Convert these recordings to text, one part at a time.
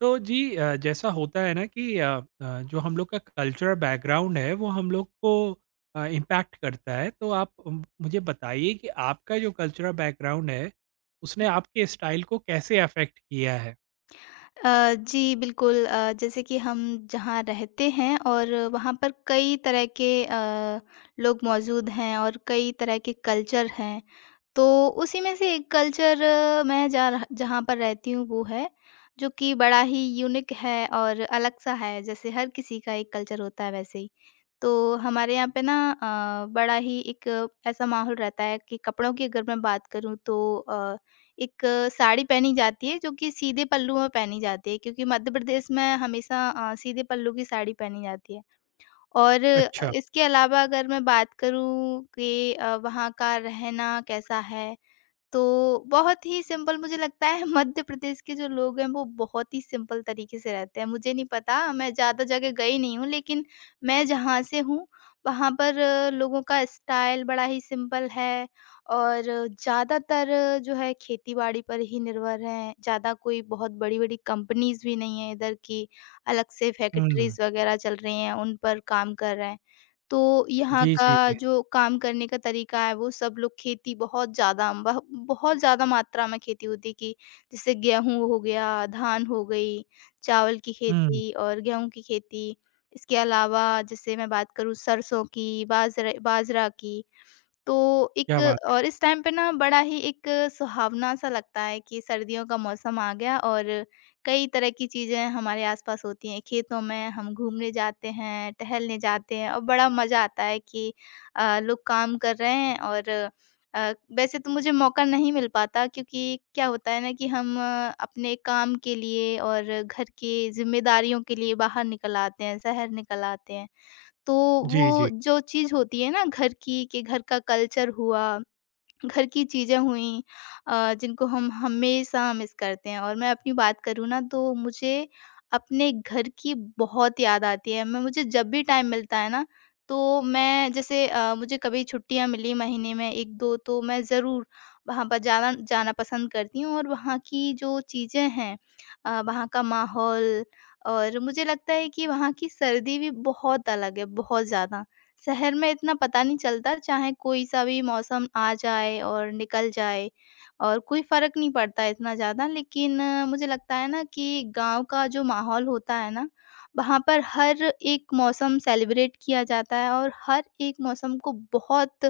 तो जी, जैसा होता है ना कि जो हम लोग का कल्चरल बैकग्राउंड है वो हम लोग को इम्पैक्ट करता है। तो आप मुझे बताइए कि आपका जो कल्चरल बैकग्राउंड है उसने आपके स्टाइल को कैसे अफेक्ट किया है? जी बिल्कुल जैसे कि हम जहाँ रहते हैं और वहाँ पर कई तरह के लोग मौजूद हैं और कई तरह के कल्चर हैं। तो उसी में से एक कल्चर मैं जा रह जहाँ पर रहती हूँ वो है, जो कि बड़ा ही यूनिक है और अलग-सा है, जैसे हर किसी का एक कल्चर होता है वैसे ही। तो हमारे यहाँ पे ना बड़ा ही एक ऐसा माहौल रहता है कि कपड़ों की अगर मैं बात करूँ तो एक साड़ी पहनी जाती है जो कि सीधे पल्लू में पहनी जाती है क्योंकि मध्य प्रदेश में हमेशा सीधे पल्लू की साड़ी पहनी जाती है और अच्छा। इसके अलावा अगर मैं बात करूँ कि वहाँ का रहना कैसा है तो बहुत ही सिंपल मुझे लगता है मध्य प्रदेश के जो लोग हैं वो बहुत ही सिंपल तरीके से रहते हैं। मुझे नहीं पता मैं ज़्यादा जगह गई नहीं हूँ लेकिन मैं जहाँ से हूँ वहाँ पर लोगों का स्टाइल बड़ा ही सिंपल है और ज़्यादातर जो है खेती-बाड़ी पर ही निर्भर हैं। ज़्यादा कोई बहुत बड़ी-बड़ी कंपनीज़ भी नहीं है इधर की, अलग से हुँ। फैक्ट्रीज़ वगैरह चल रही हैं, उन पर काम कर रहे हैं। तो यहाँ जी, का जी, जी। जो काम करने का तरीका है वो सब लोग खेती बहुत ज़्यादा मात्रा में खेती होती है कि जैसे गेहूँ हो गया, धान हो गई, चावल की हुँ, खेती और गेहूँ की खेती। इसके अलावा जैसे मैं बात करूँ सरसों की, बाजरे बाजरा की तो एक क्या बात और इस टाइम पे ना बड़ा ही एक सुहावना-सा लगता है कि सर्दियों का मौसम आ गया और कई तरह की चीज़ें हमारे आसपास होती हैं। खेतों में हम घूमने जाते हैं, टहलने जाते हैं और बड़ा मज़ा आता है कि लोग काम कर रहे हैं और वैसे तो मुझे मौका नहीं मिल पाता क्योंकि क्या होता है ना कि हम अपने काम के लिए और घर की ज़िम्मेदारियों के लिए बाहर निकल आते हैं, शहर निकल आते हैं। तो है। वो जी, जी। जो चीज़ होती है ना घर की कि घर का कल्चर हुआ घर की चीज़ें हुईं जिनको हम हमेशा मिस करते हैं और मैं अपनी बात करूँ ना तो मुझे अपने घर की बहुत याद आती है। मैं मुझे जब भी टाइम मिलता है ना तो मैं जैसे मुझे कभी छुट्टियाँ मिली महीने में 1-2 तो मैं ज़रूर वहाँ पर जाना जाना पसंद करती हूँ और वहाँ की जो चीज़ें हैं वहाँ का माहौल और मुझे लगता है कि वहाँ की सर्दी भी बहुत अलग है, बहुत ज़्यादा। शहर में इतना पता नहीं चलता, चाहे कोई-सा भी मौसम आ जाए और निकल जाए और कोई फ़र्क नहीं पड़ता इतना ज़्यादा। लेकिन मुझे लगता है ना कि गाँव का जो माहौल होता है ना, वहाँ पर हर एक मौसम सेलिब्रेट किया जाता है और हर एक मौसम को बहुत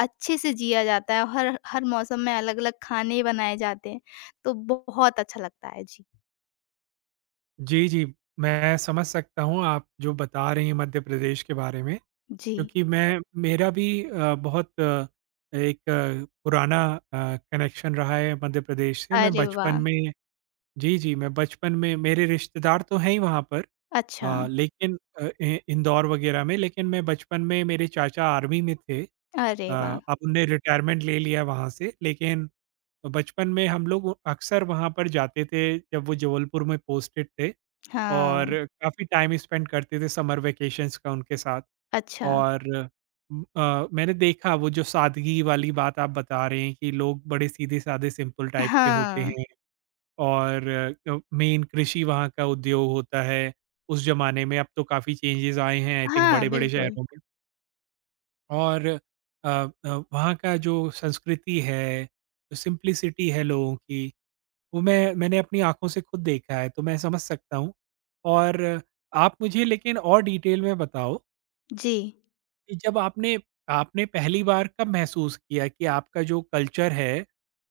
अच्छे से जिया जाता है। हर हर मौसम में अलग-अलग खाने बनाए जाते हैं, तो बहुत अच्छा लगता है। जी, जी, जी, मैं समझ सकता हूँ आप जो बता रही हैं मध्य प्रदेश के बारे में। जी। क्योंकि मैं मेरा भी बहुत एक पुराना कनेक्शन रहा है मध्य प्रदेश से। मैं अरे बचपन वाह! में जी, जी, मैं बचपन में मेरे रिश्तेदार तो हैं ही वहाँ पर, अच्छा, लेकिन इ इंदौर वगैरह में, लेकिन मैं बचपन में मेरे चाचा आर्मी में थे। अरे वाह! अ, अब उनने रिटायरमेंट ले लिया वहाँ से, लेकिन बचपन में हम लोग अक्सर वहाँ पर जाते थे जब वो जबलपुर में पोस्टेड थे और हाँ, काफ़ी टाइम स्पेंड करते थे समर वैकेशंस का उनके साथ। अच्छा, और मैंने देखा वो जो सादगी वाली बात आप बता रहे हैं कि लोग बड़े सीधे-साधे सिंपल टाइप के होते हाँ। हैं और मेन कृषि वहाँ का उद्योग होता है। उस ज़माने में, अब तो काफ़ी चेंजेज़ आए हैं आई थिंक हाँ, बड़े-बड़े बिल्कुल। शहरों में और वहाँ का जो संस्कृति है, जो सिंप्लिसिटी है लोगों की, वो मैंने अपनी आँखों से खुद देखा है, तो मैं समझ सकता हूँ। और आप मुझे लेकिन और डिटेल में बताओ जी। कि जब आपने आपने पहली बार कब महसूस किया कि आपका जो कल्चर है,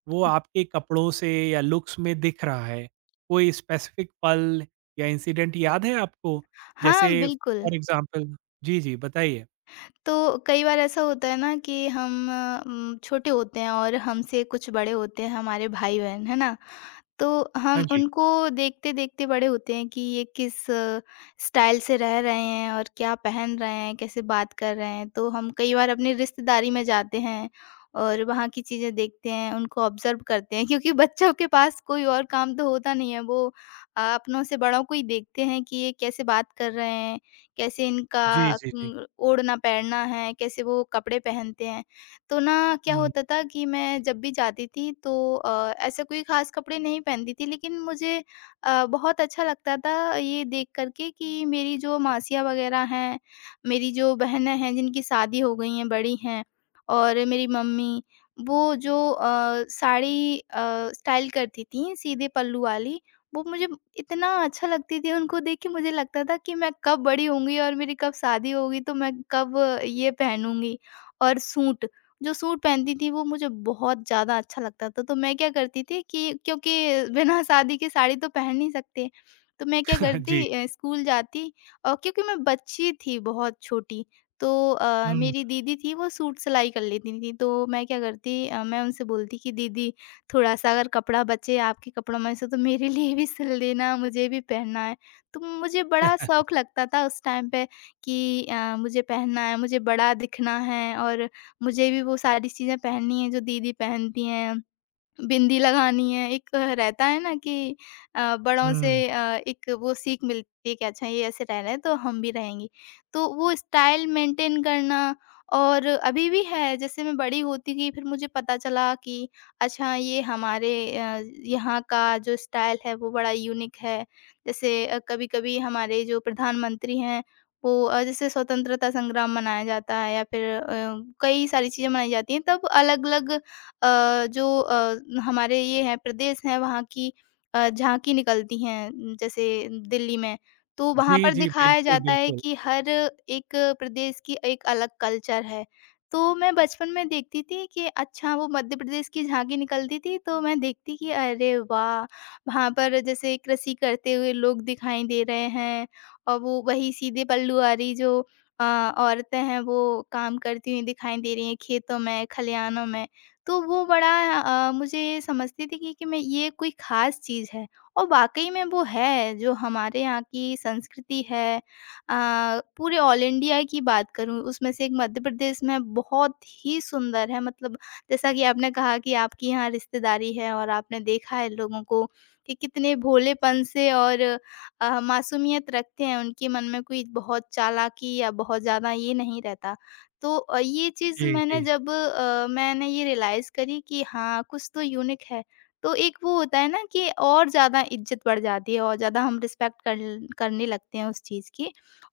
वो आपके कपड़ों से या लुक्स में दिख रहा है? कोई स्पेसिफिक पल या इंसिडेंट याद है आपको? हाँ, जैसे बिल्कुल। For example. जी, जी, बताइए। तो कई बार ऐसा होता है ना कि हम छोटे होते हैं और हमसे कुछ बड़े होते हैं हमारे भाई-बहन, है ना? तो हाँ हम जी। उनको देखते-देखते बड़े होते हैं कि ये किस स्टाइल से रह रहे हैं और क्या पहन रहे हैं, कैसे बात कर रहे हैं। तो हम कई बार अपनी रिश्तेदारी में जाते हैं और वहाँ की चीज़ें देखते हैं, उनको ऑब्ज़र्व करते हैं क्योंकि बच्चों के पास कोई और काम तो होता नहीं है। वो अपनों से बड़ों को ही देखते हैं कि ये कैसे बात कर रहे हैं, कैसे जी, इनका जी, जी। ओढ़ना-पहनना है, कैसे वो कपड़े पहनते हैं। तो ना क्या हुँ। होता था कि मैं जब भी जाती थी तो ऐसे कोई ख़ास कपड़े नहीं पहनती थी लेकिन मुझे बहुत अच्छा लगता था ये देख कर के कि मेरी जो मासियाँ वग़ैरह हैं, मेरी जो बहनें हैं जिनकी शादी हो गई हैं, बड़ी हैं और मेरी मम्मी वो जो साड़ी स्टाइल करती थीं सीधे पल्लू वाली, वो मुझे इतना अच्छा लगती थी उनको देख के मुझे लगता था कि मैं कब बड़ी होंगी और मेरी कब शादी होगी तो मैं कब ये पहनूँगी और सूट जो सूट पहनती थी वो मुझे बहुत ज़्यादा अच्छा लगता था, तो मैं क्या करती थी कि क्योंकि बिना शादी के साड़ी तो पहन नहीं सकते, तो मैं क्या जी। करती स्कूल जाती और क्योंकि मैं बच्ची थी बहुत छोटी, तो हुँ, मेरी दीदी थी वो सूट सिलाई कर लेती थी, तो मैं क्या करती मैं उनसे बोलती कि दीदी थोड़ा-सा अगर कपड़ा बचे आपके कपड़ों में से तो मेरे लिए भी सिल देना, मुझे भी पहनना है। तो मुझे बड़ा शौक लगता था उस टाइम पे कि मुझे पहनना है, मुझे बड़ा दिखना है और मुझे भी वो सारी चीज़ें पहननी है जो दीदी पहनती हैं। बिंदी लगानी है, एक रहता है ना कि बड़ों से हुँ। एक वो सीख मिलती है कि अच्छा ये ऐसे रह रहे हैं तो हम भी रहेंगे। तो वो स्टाइल मेंटेन करना और अभी भी है जैसे मैं बड़ी होती गई फिर मुझे पता चला कि अच्छा ये हमारे अ, यहाँ का जो स्टाइल है वो बड़ा यूनिक है। जैसे कभी-कभी हमारे जो प्रधानमंत्री हैं वो जैसे स्वतंत्रता संग्राम मनाया जाता है या फिर कई सारी चीज़ें मनाई जाती हैं तब अलग-अलग जो हमारे ये हैं प्रदेश हैं वहाँ की झाँकी निकलती हैं जैसे दिल्ली में, तो वहाँ जी, पर जी, दिखाया बिल्कुल, जाता है बिल्कुल। कि हर एक प्रदेश की एक अलग कल्चर है। तो मैं बचपन में देखती थी कि अच्छा वो मध्य प्रदेश की झाँकी निकलती थी तो मैं देखती कि अरे वाह! वहाँ पर जैसे कृषि करते हुए लोग दिखाई दे रहे हैं और वो वही सीधे पल्लू वाली जो अ, औरतें हैं वो काम करती हुई दिखाई दे रही हैं खेतों में, खलिहानों में। तो वो बड़ा मुझे समझती थी कि मैं ये कोई ख़ास चीज़ है और वाक़ई में वो है, जो हमारे यहाँ की संस्कृति है। पूरे ऑल इंडिया की बात करूँ, उसमें से एक मध्य प्रदेश में बहुत ही सुंदर है। मतलब जैसा कि आपने कहा कि आपके यहाँ रिश्तेदारी है और आपने देखा है लोगों को कि कितने भोलेपन से और मासूमियत रखते हैं, उनके मन में कोई बहुत चालाकी या बहुत ज़्यादा ये नहीं रहता। तो ये चीज़ जी, मैंने जी। जब मैंने ये रियलाइज़ करी कि हाँ, कुछ तो यूनिक है, तो एक वो होता है ना कि और ज़्यादा इज़्ज़त बढ़ जाती है और ज़्यादा हम रिस्पेक्ट कर ल करने लगते हैं उस चीज़ की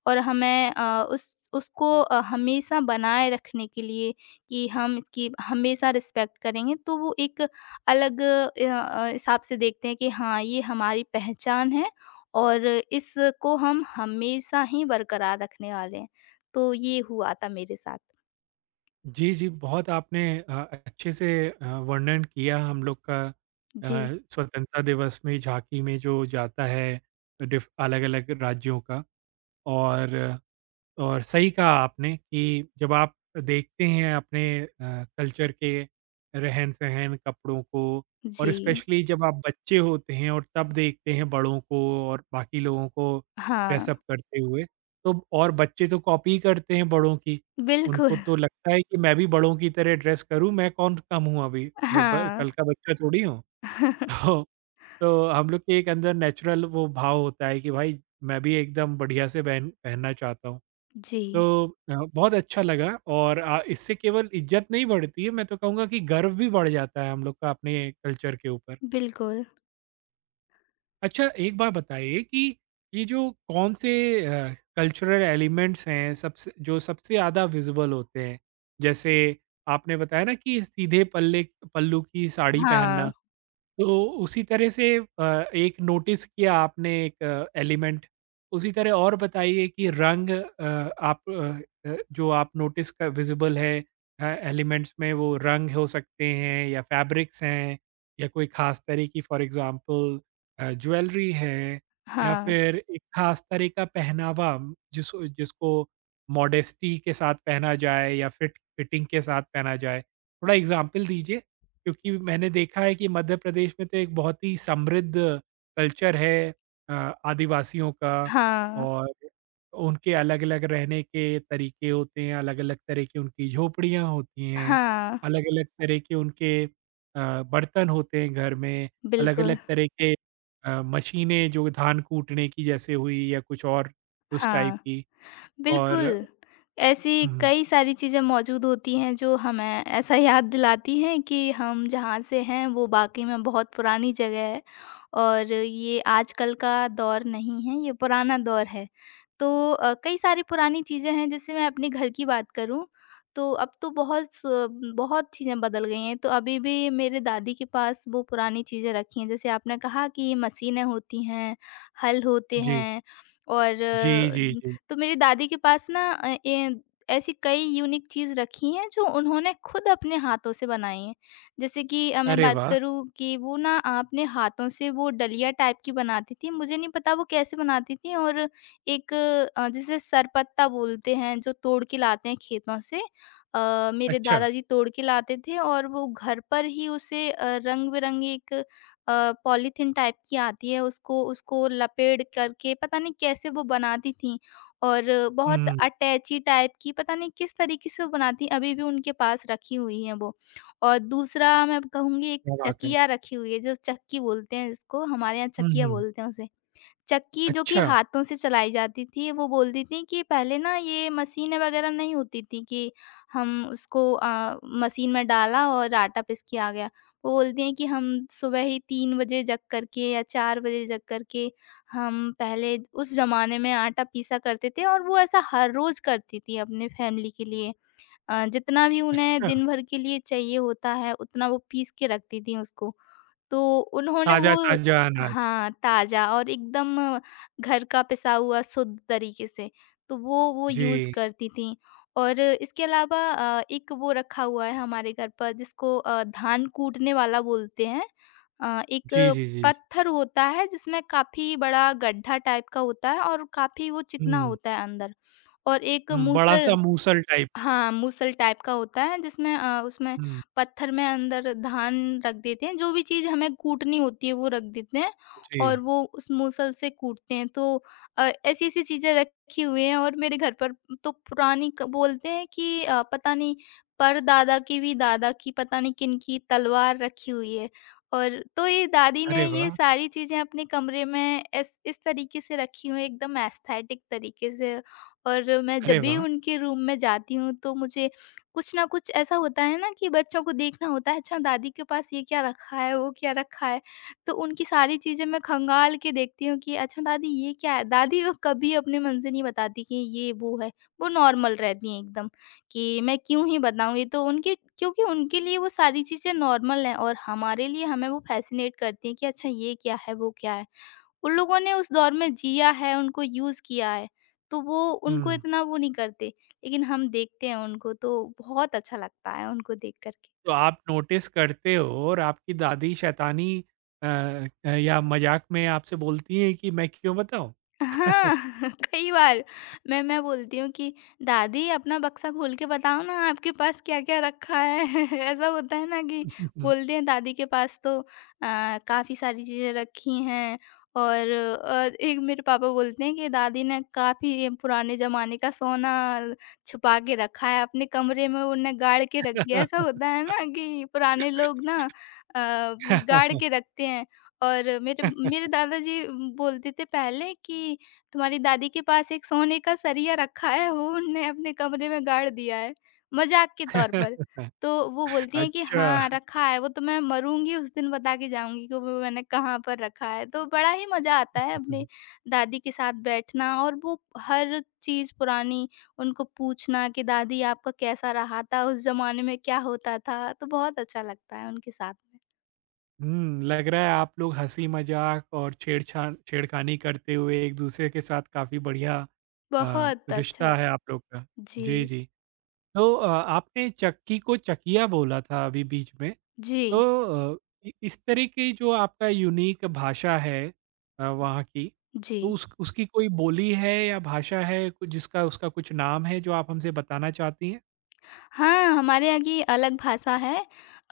और हमें उस उसको हमेशा बनाए रखने के लिए कि हम इसकी हमेशा रिस्पेक्ट करेंगे, तो वो एक अलग हिसाब से देखते हैं कि हाँ, ये हमारी पहचान है और इसको हम हमेशा ही बरकरार रखने वाले हैं। तो ये हुआ था मेरे साथ। जी, जी, बहुत आपने अच्छे से वर्णन किया हम लोग का जी, स्वतंत्रता दिवस में झाँकी में जो जाता है, डिफ अलग-अलग राज्यों का। और सही कहा आपने कि जब आप देखते हैं अपने कल्चर के रहन-सहन, कपड़ों को और जी। स्पेशली जब आप बच्चे होते हैं और तब देखते हैं बड़ों को और बाकी लोगों को हाँ, ड्रेसअप करते हुए। तो और बच्चे तो कॉपी ही करते हैं बड़ों की। बिल्कुल। उनको तो लगता है कि मैं भी बड़ों की तरह ड्रेस करूँ, मैं कौन कम हूँ अभी, मैं ब हाँ, कल का बच्चा थोड़ी हूँ। तो तो हम लोग के एक अंदर नेचुरल वो भाव होता है कि भाई मैं भी एकदम बढ़िया से पहनना चाहता हूँ। जी, तो बहुत अच्छा लगा और इससे केवल इज्जत नहीं बढ़ती है, मैं तो कहूँगा कि गर्व भी बढ़ जाता है हम लोग का अपने कल्चर के ऊपर। बिल्कुल। अच्छा, एक बात बताइए कि ये जो कौन से कल्चरल एलिमेंट्स हैं, सबसे जो सबसे ज़्यादा विज़िबल होते हैं? जैसे आपने बताया ना कि सीधे पल्ले पल्लू की साड़ी हाँ, पहनना। तो उसी तरह से, एक नोटिस किया आपने एक एलिमेंट, उसी तरह और बताइए कि रंग। आप जो आप नोटिस क विज़िबल है एलिमेंट्स में, वो रंग हो सकते हैं या फैब्रिक्स हैं या कोई ख़ास तरह की, फॉर एग्ज़ाम्पल, ज्वेलरी है, या हाँ, फिर एक ख़ास तरह का पहनावा जिस जिसको मॉडेस्टी के साथ पहना जाए या फिटिंग के साथ पहना जाए? थोड़ा एग्ज़ाम्पल दीजिए। क्योंकि मैंने देखा है कि मध्य प्रदेश में तो एक बहुत ही समृद्ध कल्चर है आदिवासियों का हाँ, और उनके अलग-अलग रहने के तरीके होते हैं, अलग-अलग तरह की उनकी झोपड़ियाँ होती हैं, हाँ, अलग-अलग तरह के उनके बर्तन होते हैं घर में, बिल्कुल, अलग-अलग तरह के मशीनें जो धान कूटने की जैसे हुई या कुछ और, उस टाइप हाँ। की। और। बिल्कुल, ऐसी हुँ, कई सारी चीज़ें मौजूद होती हैं जो हमें ऐसा याद दिलाती हैं कि हम जहाँ से हैं वो वाक़ई में बहुत पुरानी जगह है और ये आजकल का दौर नहीं है, ये पुराना दौर है। तो कई सारी पुरानी चीज़ें हैं जैसे मैं अपने घर की बात करूँ, तो अब तो बहुत चीज़ें बदल गई हैं, तो अभी भी मेरे दादी के पास वो पुरानी चीज़ें रखी हैं। जैसे आपने कहा कि मशीनें होती हैं, हल होते जी। हैं और जी, जी, जी। तो मेरी दादी के पास ना अ, ए ऐसी कई यूनिक चीज़ रखी हैं जो उन्होंने खुद अपने हाथों से बनाई हैं। जैसे कि मैं अरे बात वाह! करूँ कि वो ना अपने हाथों से वो डलिया टाइप की बनाती थीं, मुझे नहीं पता वो कैसे बनाती थीं और एक जिसे सरपत्ता बोलते हैं जो तोड़ के लाते हैं खेतों से। मेरे अच्छा। दादाजी तोड़ के लाते थे और वो घर पर ही उसे रंग-बिरंगी एक पॉलीथीन टाइप की आती है उसको उसको लपेट करके पता नहीं कैसे वो बनाती थीं। और बहुत हुँ, अटैची टाइप की पता नहीं किस तरीके से वो बनाती हैं, अभी भी उनके पास रखी हुई हैं वो। और दूसरा मैं कहूँगी एक क्या बात है। चकिया रखी हुई है, जो चक्की बोलते हैं जिसको, हमारे यहाँ हुँ, चकिया हुँ। बोलते हैं उसे। चक्की जो कि अच्छा। हाथों से चलाई जाती थी, वो बोलती थी कि पहले ना ये मशीनें वगैरह नहीं होती थी कि हम उसको मशीन में डाला और आटा पीस के आ गया। वो बोलती हैं कि हम सुबह ही 3 बजे जग करके या 4 बजे जग करके हम पहले उस ज़माने में आटा पीसा करते थे और वो ऐसा हर रोज़ करती थी अपने फैमिली के लिए। जितना भी उन्हें अच्छा, दिन भर के लिए चाहिए होता है, उतना वो पीस के रखती थी उसको। तो उन्होंने वो ताज़ा-ताज़ा अनाज। हाँ, ताज़ा और एकदम घर का पिसा हुआ शुद्ध तरीके से, तो वो यूज़ जी, करती थीं। और इसके अलावा एक वो रखा हुआ है हमारे घर पर जिसको धान कूटने वाला बोलते हैं। अ, एक जी, जी, जी। पत्थर होता है जिसमें काफ़ी बड़ा गड्ढा टाइप का होता है और काफ़ी वो चिकना हुँ, होता है अंदर और एक हुँ, बड़ा-सा मूसल मूसल टाइप का। हाँ, मूसल टाइप का होता है जिसमें उसमें हुँ, पत्थर में अंदर धान रख देते हैं, जो भी चीज़ हमें कूटनी होती है वो रख देते हैं जी। और वो उस मूसल से कूटते हैं। तो ऐसी-ऐसी चीज़ें रखी हुई हैं और मेरे घर पर तो पुरानी क बोलते हैं कि पता नहीं परदादा की भी दादा की पता नहीं किनकी तलवार रखी हुई है। और तो ये दादी ने अरे ये वाह! सारी चीज़ें अपने कमरे में इस तरीके से रखी हुई हैं एकदम एस्थेटिक तरीके से। और मैं अरे जब भी वाह! उनके रूम में जाती हूँ तो मुझे कुछ ना कुछ ऐसा होता है ना कि बच्चों को देखना होता है अच्छा दादी के पास ये क्या रखा है वो क्या रखा है। तो उनकी सारी चीज़ें मैं खंगाल के देखती हूँ कि अच्छा दादी ये क्या है। दादी वो कभी अपने मन से नहीं बताती कि ये वो है। वो नॉर्मल रहती हैं एकदम कि मैं क्यों ही बताऊँ। ये तो उनके क्योंकि उनके लिए वो सारी चीज़ें नॉर्मल हैं और हमारे लिए हमें वो फैसिनेट करती हैं कि अच्छा ये क्या है वो क्या है। उन लोगों ने उस दौर में जिया है, उनको यूज़ किया है, तो वो उनको हुँ, इतना वो नहीं करते। लेकिन हम देखते हैं उनको तो बहुत अच्छा लगता है उनको देख कर के। तो आप नोटिस करते हो और आपकी दादी शैतानी या मज़ाक में आपसे बोलती हैं कि मैं क्यों बताऊँ? हाँ, कई बार मैं बोलती हूँ कि दादी अपना बक्सा खोल के बताओ ना आपके पास क्या क्या रखा है। ऐसा होता है ना कि बोलते हैं दादी के पास तो आ, काफी सारी चीजें रखी हैं और एक मेरे पापा बोलते हैं कि दादी ने काफी ये पुराने जमाने का सोना छुपा के रखा है अपने कमरे में उन्हें गाड़ के रख दिया। ऐसा होता है ना कि पुराने लोग ना गाड़ के रखते हैं। और मेरे मेरे दादाजी बोलते थे पहले कि तुम्हारी दादी के पास एक सोने का सरिया रखा है वो उनने अपने कमरे में गाड़ दिया है, मज़ाक के तौर पर। तो वो बोलती हैं कि अच्छा। हाँ, रखा है वो तो मैं मरूँगी उस दिन बता के जाऊँगी कि वो मैंने कहाँ पर रखा है। तो बड़ा ही मज़ा आता है अपनी दादी के साथ बैठना और वो हर चीज़ पुरानी उनको पूछना कि दादी आपका कैसा रहा था? उस ज़माने में क्या होता था? तो बहुत अच्छा लगता है उनके साथ में। हुँ, लग रहा है आप लोग हँसी-मज़ाक और छेड़छाड़ छेड़खानी करते हुए एक-दूसरे के साथ काफ़ी बढ़िया बहुत अच्छा रिश्ता है लग आप लोग का। जी। जी, जी। तो आपने चक्की को चकिया बोला था अभी बीच में, जी, तो अ, इ इस तरह की जो आपका यूनिक भाषा है वहाँ की, जी। तो उस उसकी कोई बोली है या भाषा है, कुछ जिसका उसका कुछ नाम है जो आप हमसे बताना चाहती हैं? हाँ, हमारे यहाँ की अलग भाषा है।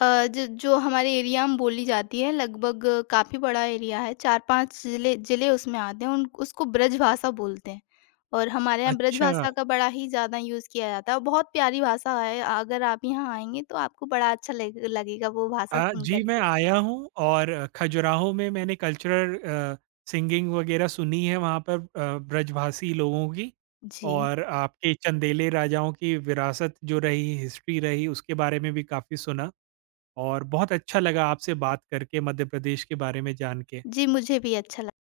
अ, ज जो हमारे एरिया में बोली जाती है लगभग काफ़ी बड़ा एरिया है, 4-5 ज़िले ज़िले उसमें आते हैं, उन उसको ब्रजभाषा बोलते हैं। और हमारे यहाँ अच्छा। ब्रजभाषा का बड़ा ही ज़्यादा यूज़ किया जाता है और बहुत प्यारी भाषा है, अगर आप यहाँ आएँगे तो आपको बड़ा अच्छा लग लगेगा वो भाषा सुन जी, कर मैं के। आया हूँ और खजुराहो में मैंने कल्चरल सिंगिंग वगैरह सुनी है वहाँ पर, ब्रजभाषी लोगों की जी, और आपके चंदेले राजाओं की विरासत जो रही, हिस्ट्री रही, उसके बारे में भी काफ़ी सुना और बहुत अच्छा लगा आपसे बात करके मध्य प्रदेश के बारे में जान के। जी मुझे भी अच्छा लगा।